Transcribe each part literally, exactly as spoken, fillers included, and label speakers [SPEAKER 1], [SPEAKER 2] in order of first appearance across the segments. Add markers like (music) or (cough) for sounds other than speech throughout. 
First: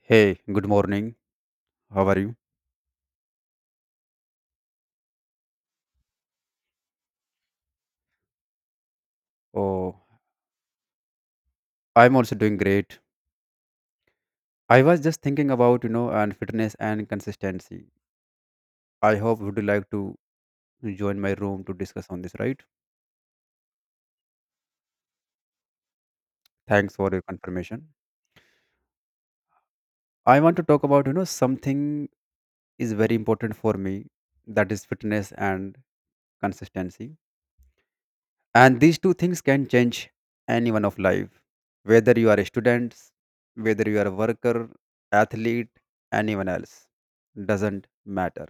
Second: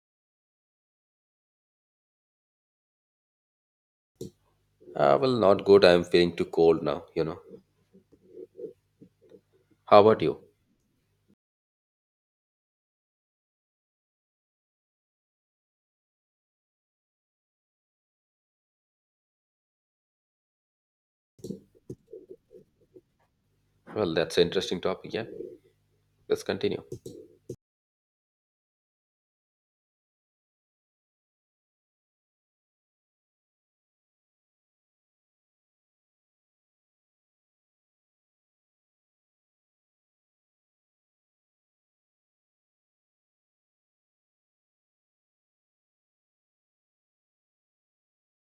[SPEAKER 1] Hey, good morning. How are you?
[SPEAKER 2] Uh, well, not good. I'm feeling too cold now, you know. How
[SPEAKER 1] Oh,
[SPEAKER 2] about you?
[SPEAKER 1] I'm also doing great. I was just thinking about, you know, and fitness and consistency. I hope would you like to join my room to discuss on this, right?
[SPEAKER 2] Well, that's an interesting topic. Yeah, let's continue.
[SPEAKER 1] Thanks for your confirmation. I want to talk about, you know, something is very important for me, that is fitness and consistency. And these two things can change anyone of life, whether you are a student, whether you are a worker, athlete, anyone else, doesn't matter.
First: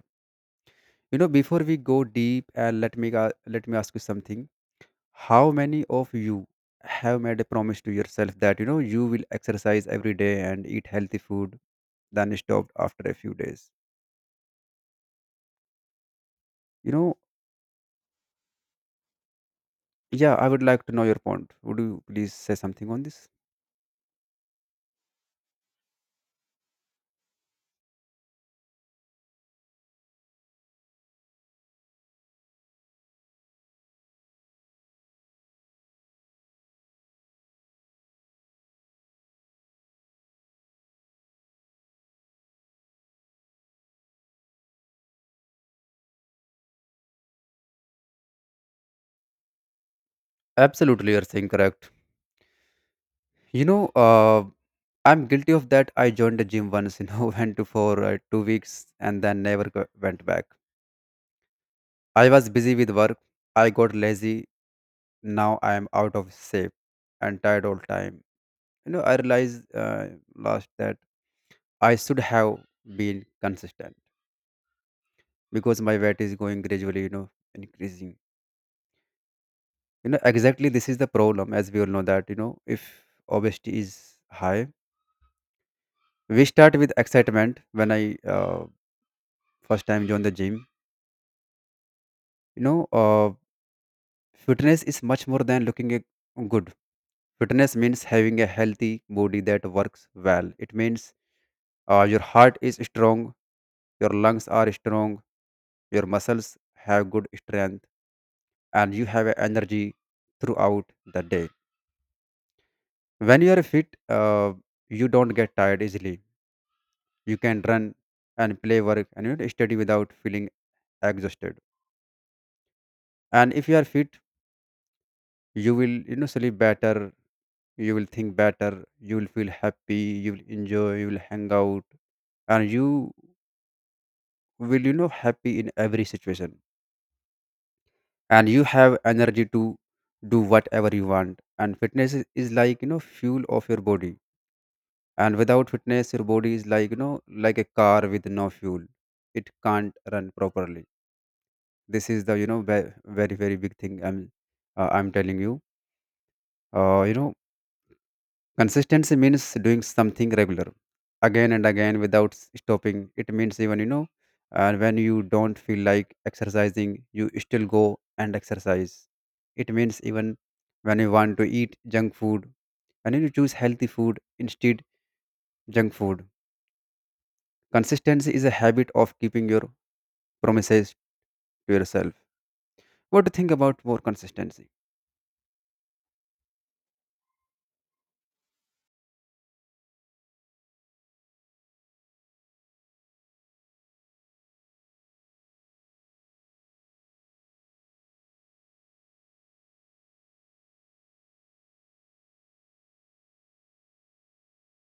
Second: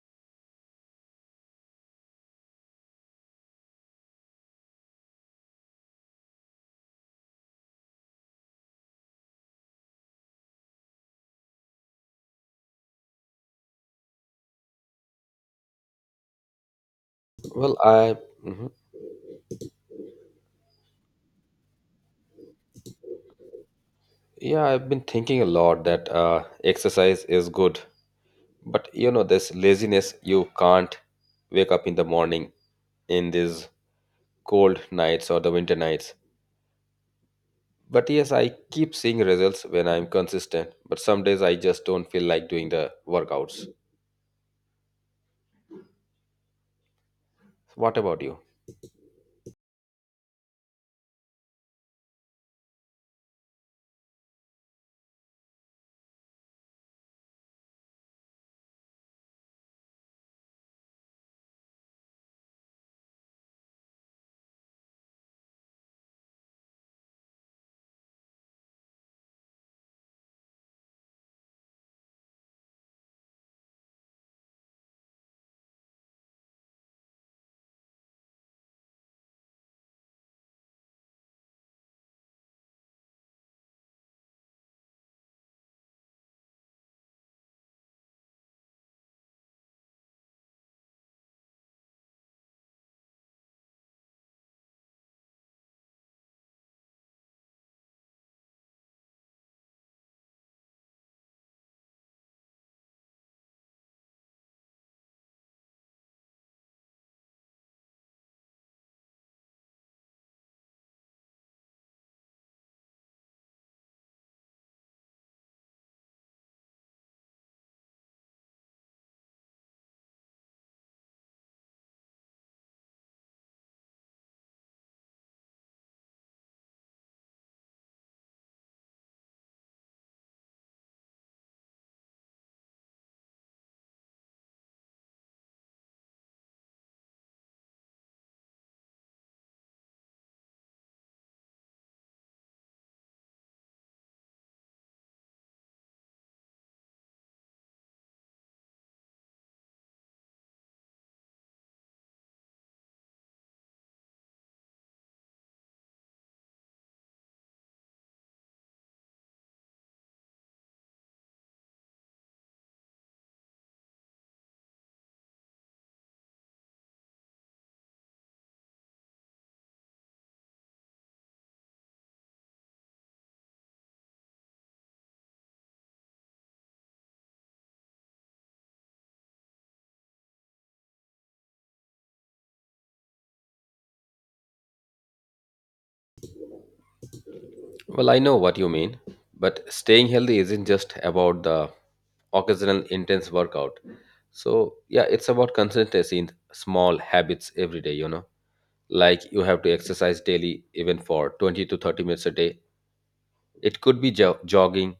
[SPEAKER 1] You know, before we go deep, and let me ga- let me ask you something. How many of you have made a promise to yourself that you know you will exercise every day and eat healthy food, then stopped after a few days? You know,
[SPEAKER 2] Well, I, mhm.
[SPEAKER 1] yeah, I would like to know your point. Would you please say something on this?
[SPEAKER 2] yeah, I've been thinking a lot that uh, exercise is good, but you know, this laziness, you can't wake up in the morning in these cold nights or the winter nights. But yes, I keep seeing results when I'm consistent, but some days I just don't feel like doing the workouts. What about you?
[SPEAKER 1] Absolutely, you're saying correct. You know, uh, I'm guilty of that. I joined the gym once, you know, (laughs) went to for uh, two weeks and then never go- went back. I was busy with work. I got lazy, now I am out of shape and tired all time. You know, I realized uh, last that I should have been consistent because my weight is going gradually, you know, increasing. You know, exactly this is the problem, as we all know that, you know, if obesity is high, we start with excitement when I uh, first time joined the gym. You know, uh, fitness is much more than looking a- good. Fitness means having a healthy body that works well. It means uh, your heart is strong, your lungs are strong, your muscles have good strength, and you have energy throughout the day. When you are fit uh, you don't get tired easily, you can run and play work and, you know, study without feeling exhausted. And if you are fit you will you know sleep better, you will think better, you will feel happy, you will enjoy, you will hang out, and you will you know happy in every situation, and you have energy to do whatever you want. And fitness is, is like you know fuel of your body, and without fitness your body is like you know like a car with no fuel, it can't run properly. This is the you know ve- very very big thing i'm uh, i'm telling you. Uh, you know Consistency means doing something regular, again and again without s- stopping. It means even you know, uh, when you don't feel like exercising, you still go and exercise. It means even when you want to eat junk food, when you choose healthy food instead junk food. Consistency is a habit of keeping your promises to yourself. What do you think about more consistency?
[SPEAKER 2] Well, I know what you mean, but staying healthy isn't just about the occasional intense workout. So, yeah, it's about consistency in small habits every day, you know. Like you have to exercise daily, even for twenty to thirty minutes a day. It could be jo- jogging,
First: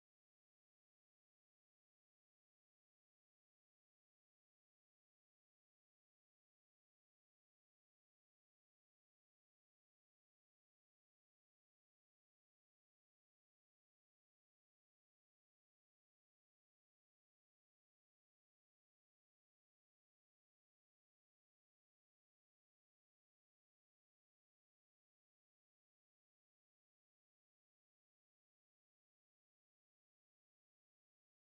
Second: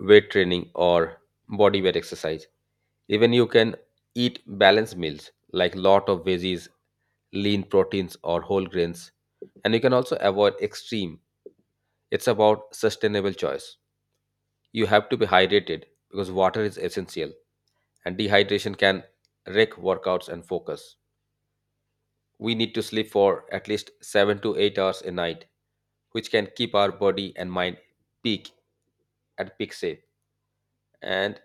[SPEAKER 2] weight training, or body weight exercise. Even you can eat balanced meals like lot of veggies, lean proteins, or whole grains. And you can also avoid extreme. It's about sustainable choice. You have to be hydrated because water is essential, and dehydration can wreck workouts and focus. We need to sleep for at least seven to eight hours a night, which can keep our body and mind peak at peak shape. And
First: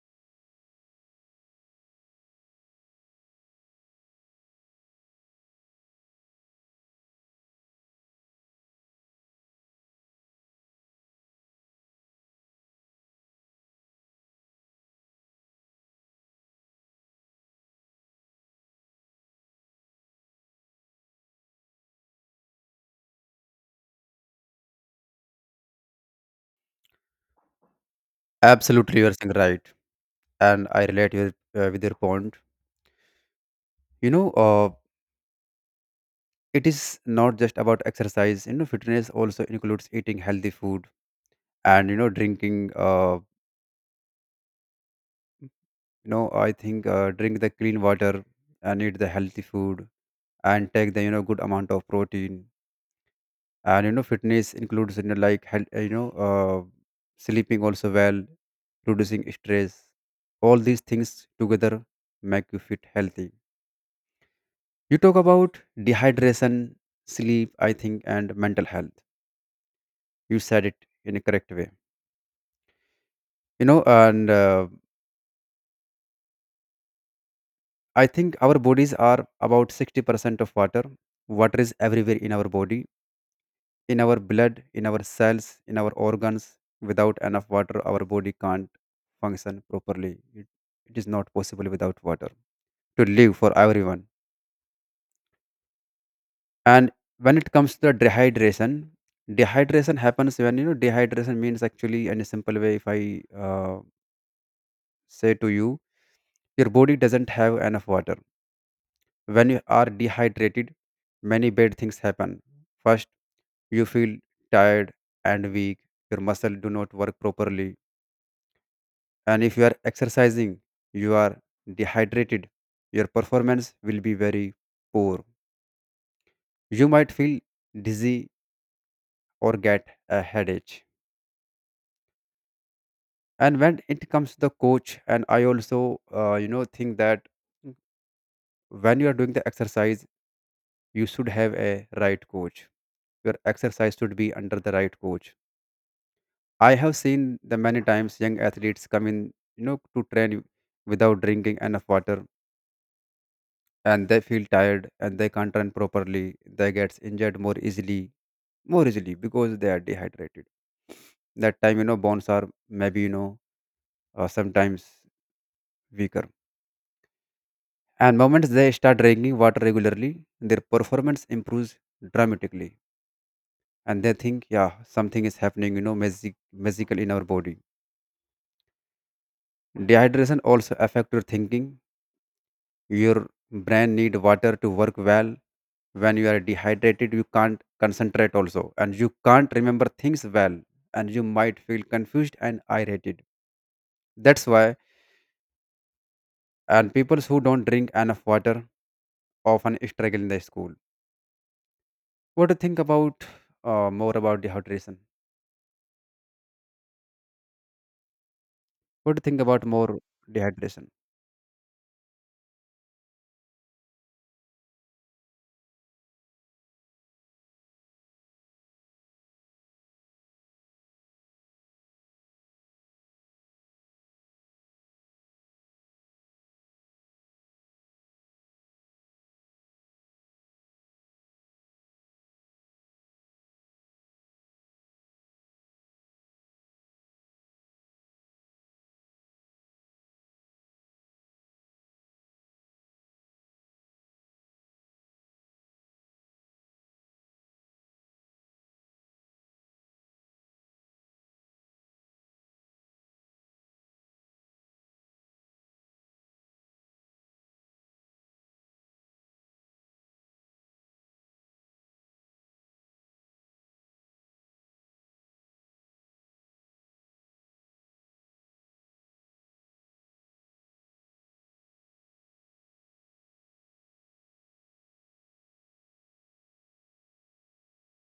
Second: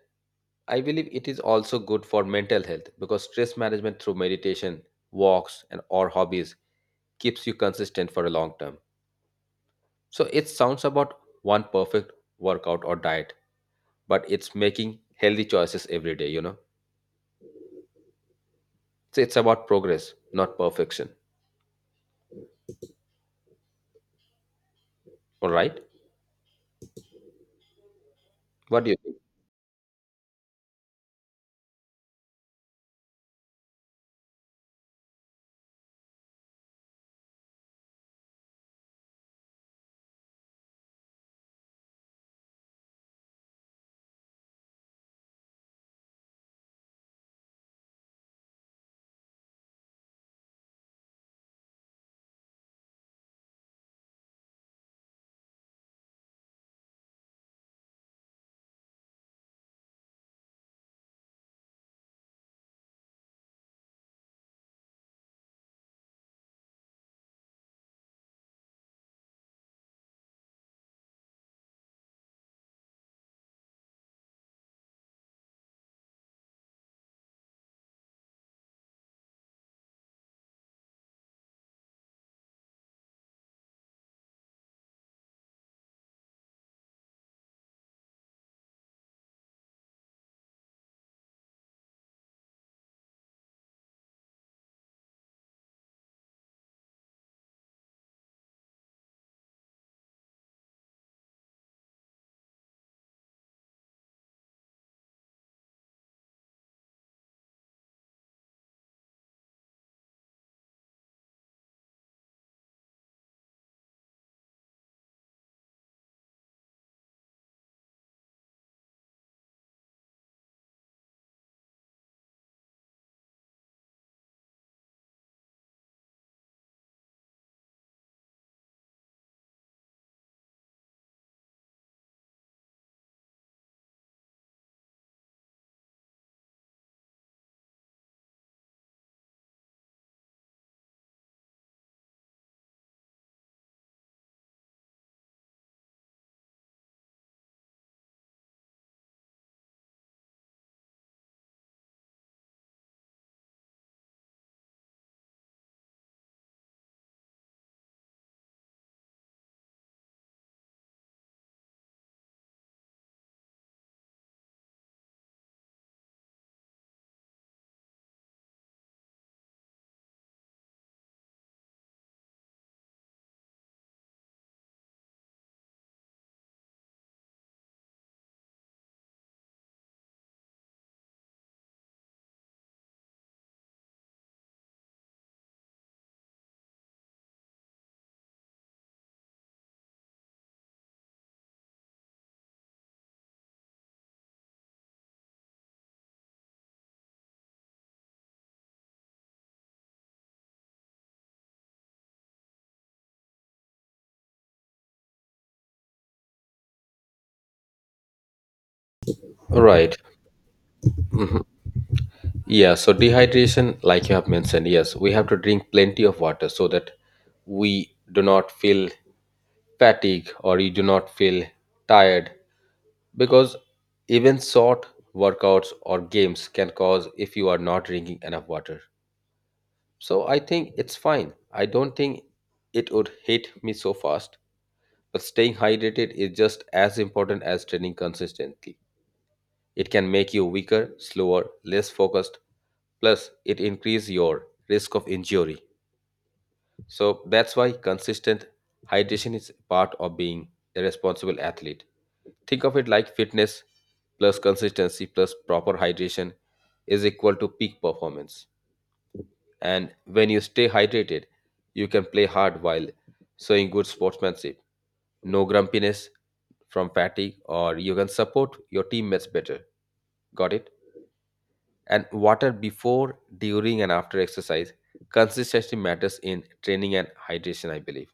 [SPEAKER 2] I believe it is also good for mental health because stress management through meditation, walks, and or hobbies keeps you consistent for a long term. So it sounds about one perfect workout or diet, but it's making healthy choices every day, you know. So it's about progress, not perfection. All right. What do you
[SPEAKER 1] Absolutely, you are
[SPEAKER 2] think?
[SPEAKER 1] saying right, and I relate your, uh, with your point. You know, uh, it is not just about exercise, you know fitness also includes eating healthy food and you know drinking uh, you know i think uh, drink the clean water and eat the healthy food and take the you know good amount of protein. And you know fitness includes you know like health, you know uh, sleeping also well, reducing stress, all these things together make you fit healthy. You talk about dehydration, sleep I think, and mental health. You said it in a correct way, you know and uh, I think our bodies are about sixty percent of water. Water is everywhere in our body, in our blood, in our cells, in our organs. Without enough water our body can't function properly. It, it is not possible without water to live for everyone. And when it comes to the dehydration, dehydration happens when you know dehydration means actually in a simple way if I uh, say to you your body doesn't have enough water. When you are dehydrated, many bad things happen. First, you feel tired and weak. Your muscle do not work properly. And if you are exercising, you are dehydrated, your performance will be very poor. You might feel dizzy or get a headache. And when it comes to the coach, and I also, uh, you know, think that when you are doing the exercise, you should have a right coach. Your exercise should be under the right coach. I have seen the many times young athletes come in, you know, to train without drinking enough water, and they feel tired and they can't run properly. They get injured more easily, more easily because they are dehydrated. That time, you know, bones are maybe you know uh, sometimes weaker. And moments they start drinking water regularly, their performance improves dramatically, and they think, yeah, something is happening, you know, magic, magical in our body. Dehydration also affect your thinking, your brain need water to work well. When you are dehydrated, you can't concentrate also, and you can't remember things well, and you might feel confused and irritated. That's why and people who don't drink enough water often struggle in the school. What do you think about uh, more about dehydration? What do you think
[SPEAKER 2] All
[SPEAKER 1] about
[SPEAKER 2] right.
[SPEAKER 1] more dehydration?
[SPEAKER 2] Mhm. Yeah. So dehydration, like you have mentioned, yes, we have to drink plenty of water so that we do not feel fatigue or you do not feel tired because even short workouts or games can cause if you are not drinking enough water. So I think it's fine. I don't think it would hit me so fast. But staying hydrated is just as important as training consistently. It can make you weaker, slower, less focused, plus it increase your risk of injury. So that's why consistent hydration is part of being a responsible athlete. Think of it like fitness plus consistency plus proper hydration is equal to peak performance. And when you stay hydrated, you can play hard while showing good sportsmanship. No grumpiness from fatigue, or you can support your teammates better. Got it? And water before, during, and after exercise. Consistency matters in training and hydration, I believe.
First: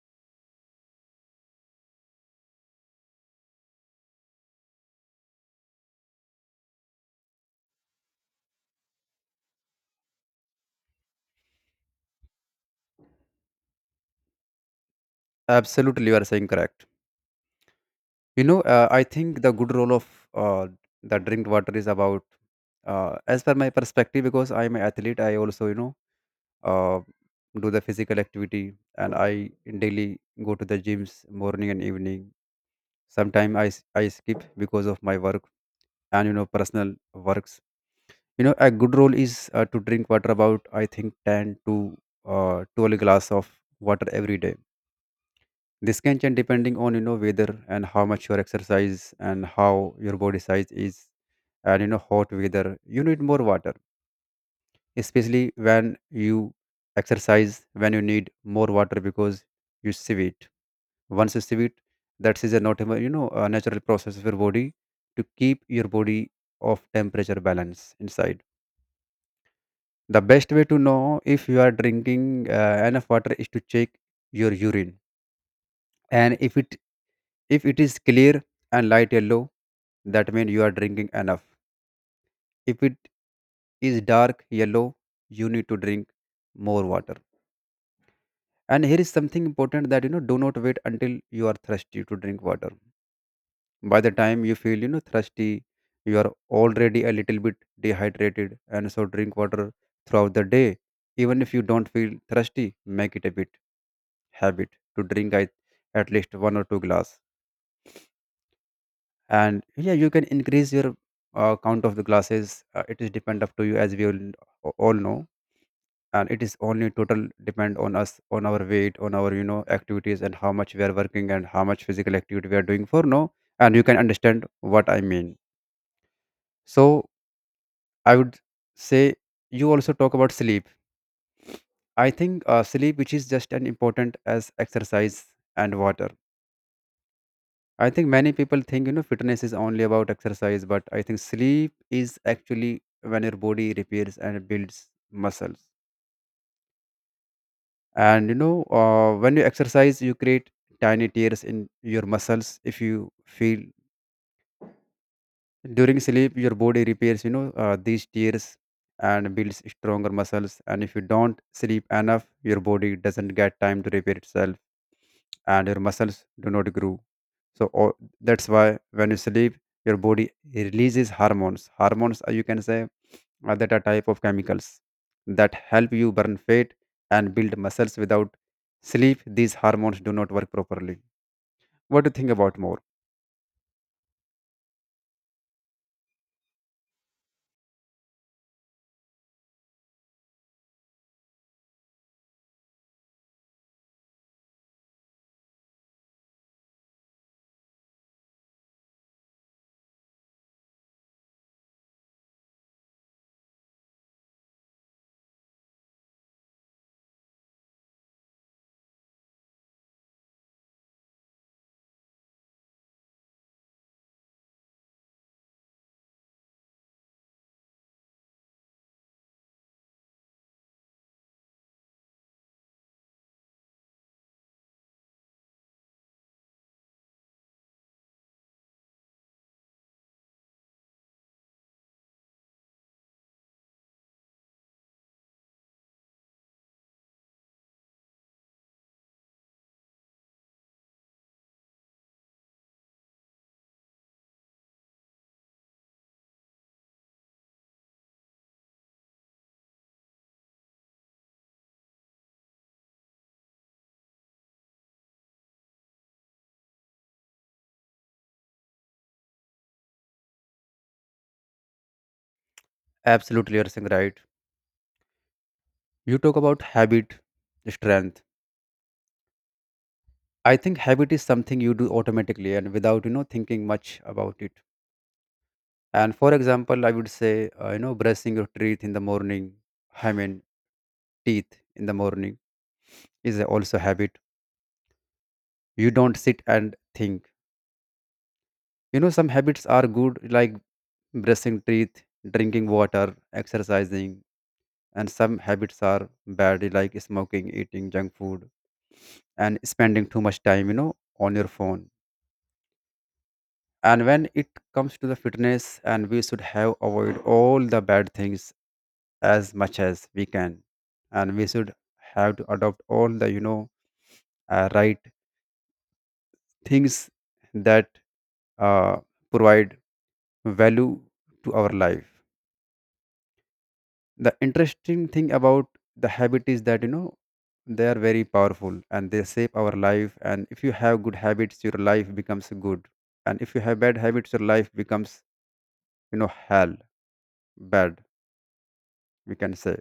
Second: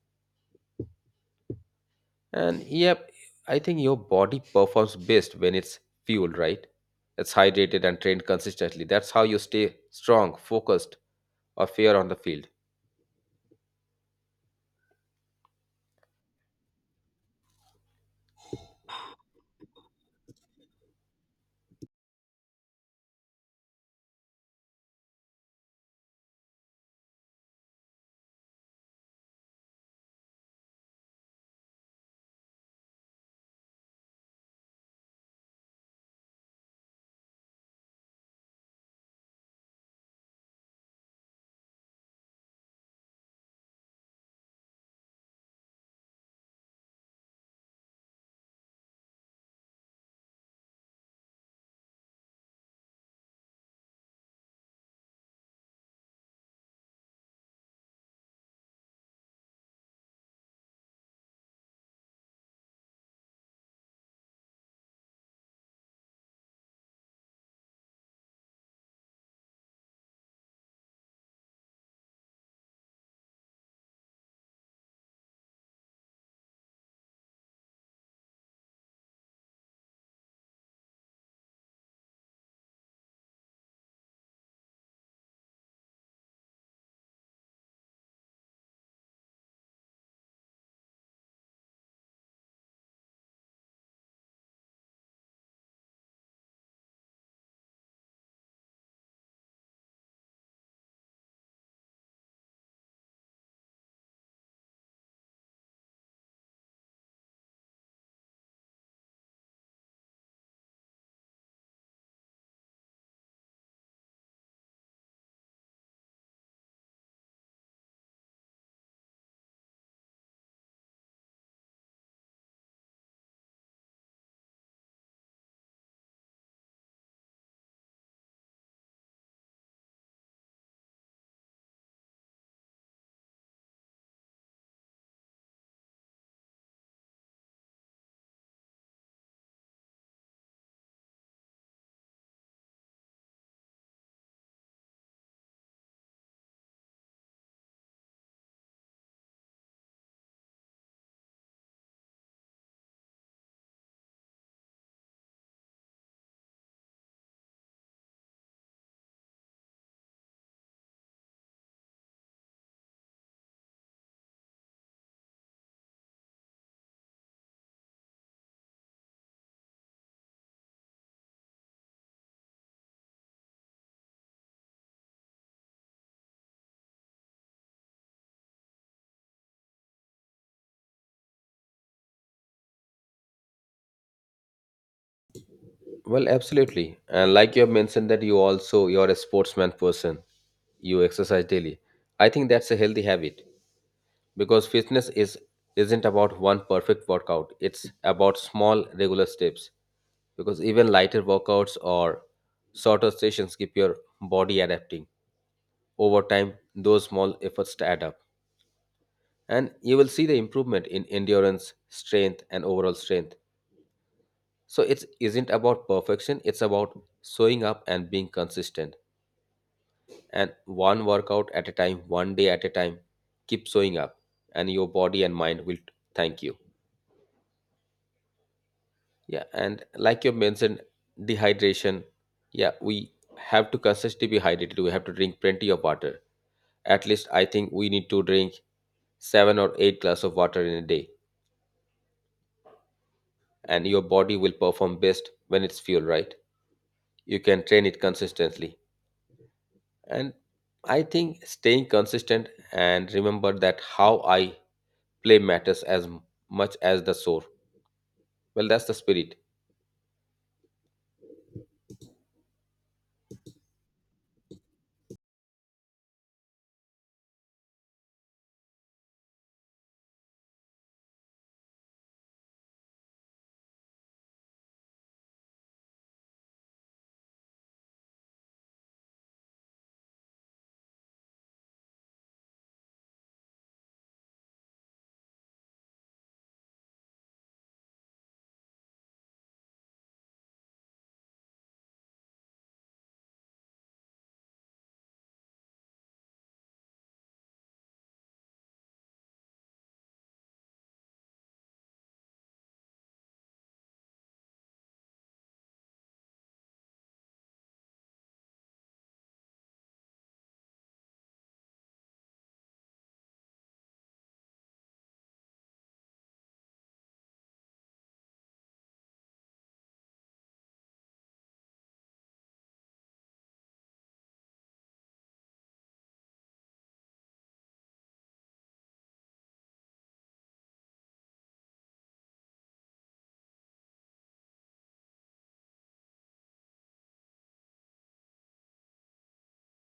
[SPEAKER 2] And yep, I think your body performs best when it's fueled, right? It's hydrated and trained consistently. That's how you stay strong, focused, or fair on the field.
[SPEAKER 1] Absolutely you are saying correct. You know uh, i think the good role of uh, the drink water is about, uh, as per my perspective, because I am an athlete I also you know uh, do the physical activity and I daily go to the gyms morning and evening. Sometimes I, s- I skip because of my work and you know personal works. You know a good rule is uh, to drink water about I think ten to uh, twelve glass of water every day. This can change depending on you know weather and how much your exercise and how your body size is. And you know hot weather you need more water, especially when you exercise, when you need more water because you sieve it. Once you sieve it, that is a not you know a natural process of your body to keep your body of temperature balance inside. The best way to know if you are drinking uh, enough water is to check your urine. And if it if it is clear and light yellow, that means you are drinking enough. If it is dark yellow, you need to drink more water. And here is something important that you know do not wait until you are thirsty to drink water. By the time you feel you know thirsty, you are already a little bit dehydrated, and so drink water throughout the day. Even if you don't feel thirsty, make it a bit habit to drink at at least one or two glass. And yeah, you can increase your uh, count of the glasses. Uh, it is depend up to you, as we all, all know. And it is only total depend on us, on our weight, on our you know activities, and how much we are working, and how much physical activity we are doing for now, and you can understand what I mean. So I would say, you also talk about sleep. I think uh, sleep which is just as important as exercise and water. I think many people think you know fitness is only about exercise, but I think sleep is actually when your body repairs and builds muscles. And you know uh, when you exercise you create tiny tears in your muscles, if you feel during sleep your body repairs, you know uh, these tears, and builds stronger muscles. And if you don't sleep enough your body doesn't get time to repair itself, and your muscles do not grow. So all, that's why when you sleep your body releases hormones, hormones uh, you can say uh, that are type of chemicals that help you burn fat and build muscles. Without sleep these hormones do not work properly. What do you think about more?
[SPEAKER 2] Well, absolutely. And like you have mentioned that you also you're a sportsman person. You exercise daily. I think that's a healthy habit because fitness is isn't about one perfect workout. It's about small regular steps because even lighter workouts or shorter sessions keep your body adapting over time, those small efforts add up, and you will see the improvement in endurance strength and overall strength. So it isn't about perfection, it's about showing up and being consistent. And one workout at a time, one day at a time, keep showing up and your body and mind will thank you. Yeah, and like you mentioned dehydration, yeah, we have to consistently be hydrated, we have to drink plenty of water. At least I think we need to drink seven or eight glass of water in a day, and your body will perform best when it's fueled right. You can train it consistently. And I think staying consistent and remember that how I play matters as m- much as the score. Well, that's the spirit.
[SPEAKER 1] Absolutely you're saying right. You talk about habit, strength. I think habit is something you do automatically and without you know thinking much about it. And for example I would say uh, you know brushing your teeth in the morning. I mean teeth in the morning is also habit. You don't sit and think. You know, some habits are good, like brushing teeth, drinking water, exercising, and some habits are bad, like smoking, eating junk food, and spending too much time, you know, on your phone. And when it comes to the fitness, and we should have avoid all the bad things as much as we can, and we should have to adopt all the you know uh, right things that uh, provide value to our life. The interesting thing about the habit is that you know they are very powerful and they shape our life. And if you have good habits your life becomes good, and if you have bad habits your life becomes you know hell bad, we can say.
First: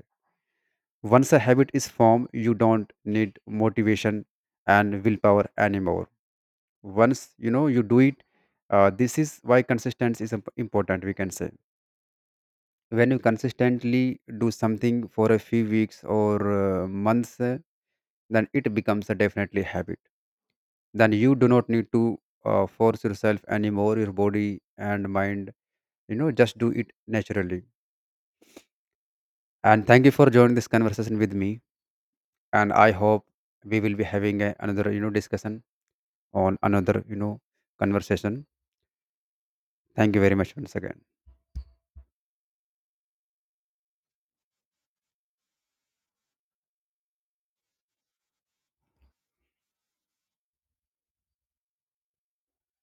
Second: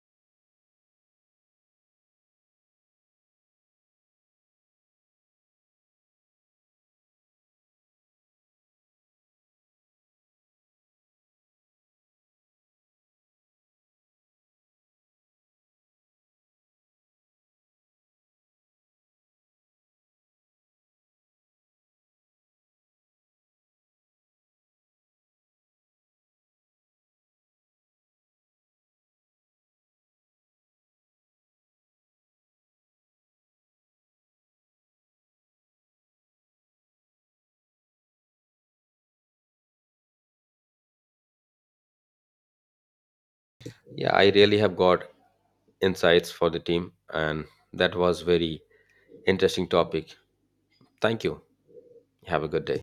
[SPEAKER 1] Once a habit is formed you don't need motivation and willpower anymore. Once you know you do it, uh, this is why consistency is imp- important, we can say. When you consistently do something for a few weeks or uh, months, then it becomes a definitely habit. Then you do not need to uh, force yourself anymore. Your body and mind, you know just do it naturally. And thank you for joining this conversation with me. And I hope we will be having a, another you know discussion on another you know conversation. Thank you very much once again.
[SPEAKER 2] Yeah, I really have got insights for the team, and that was very interesting topic. Thank you. Have a good day.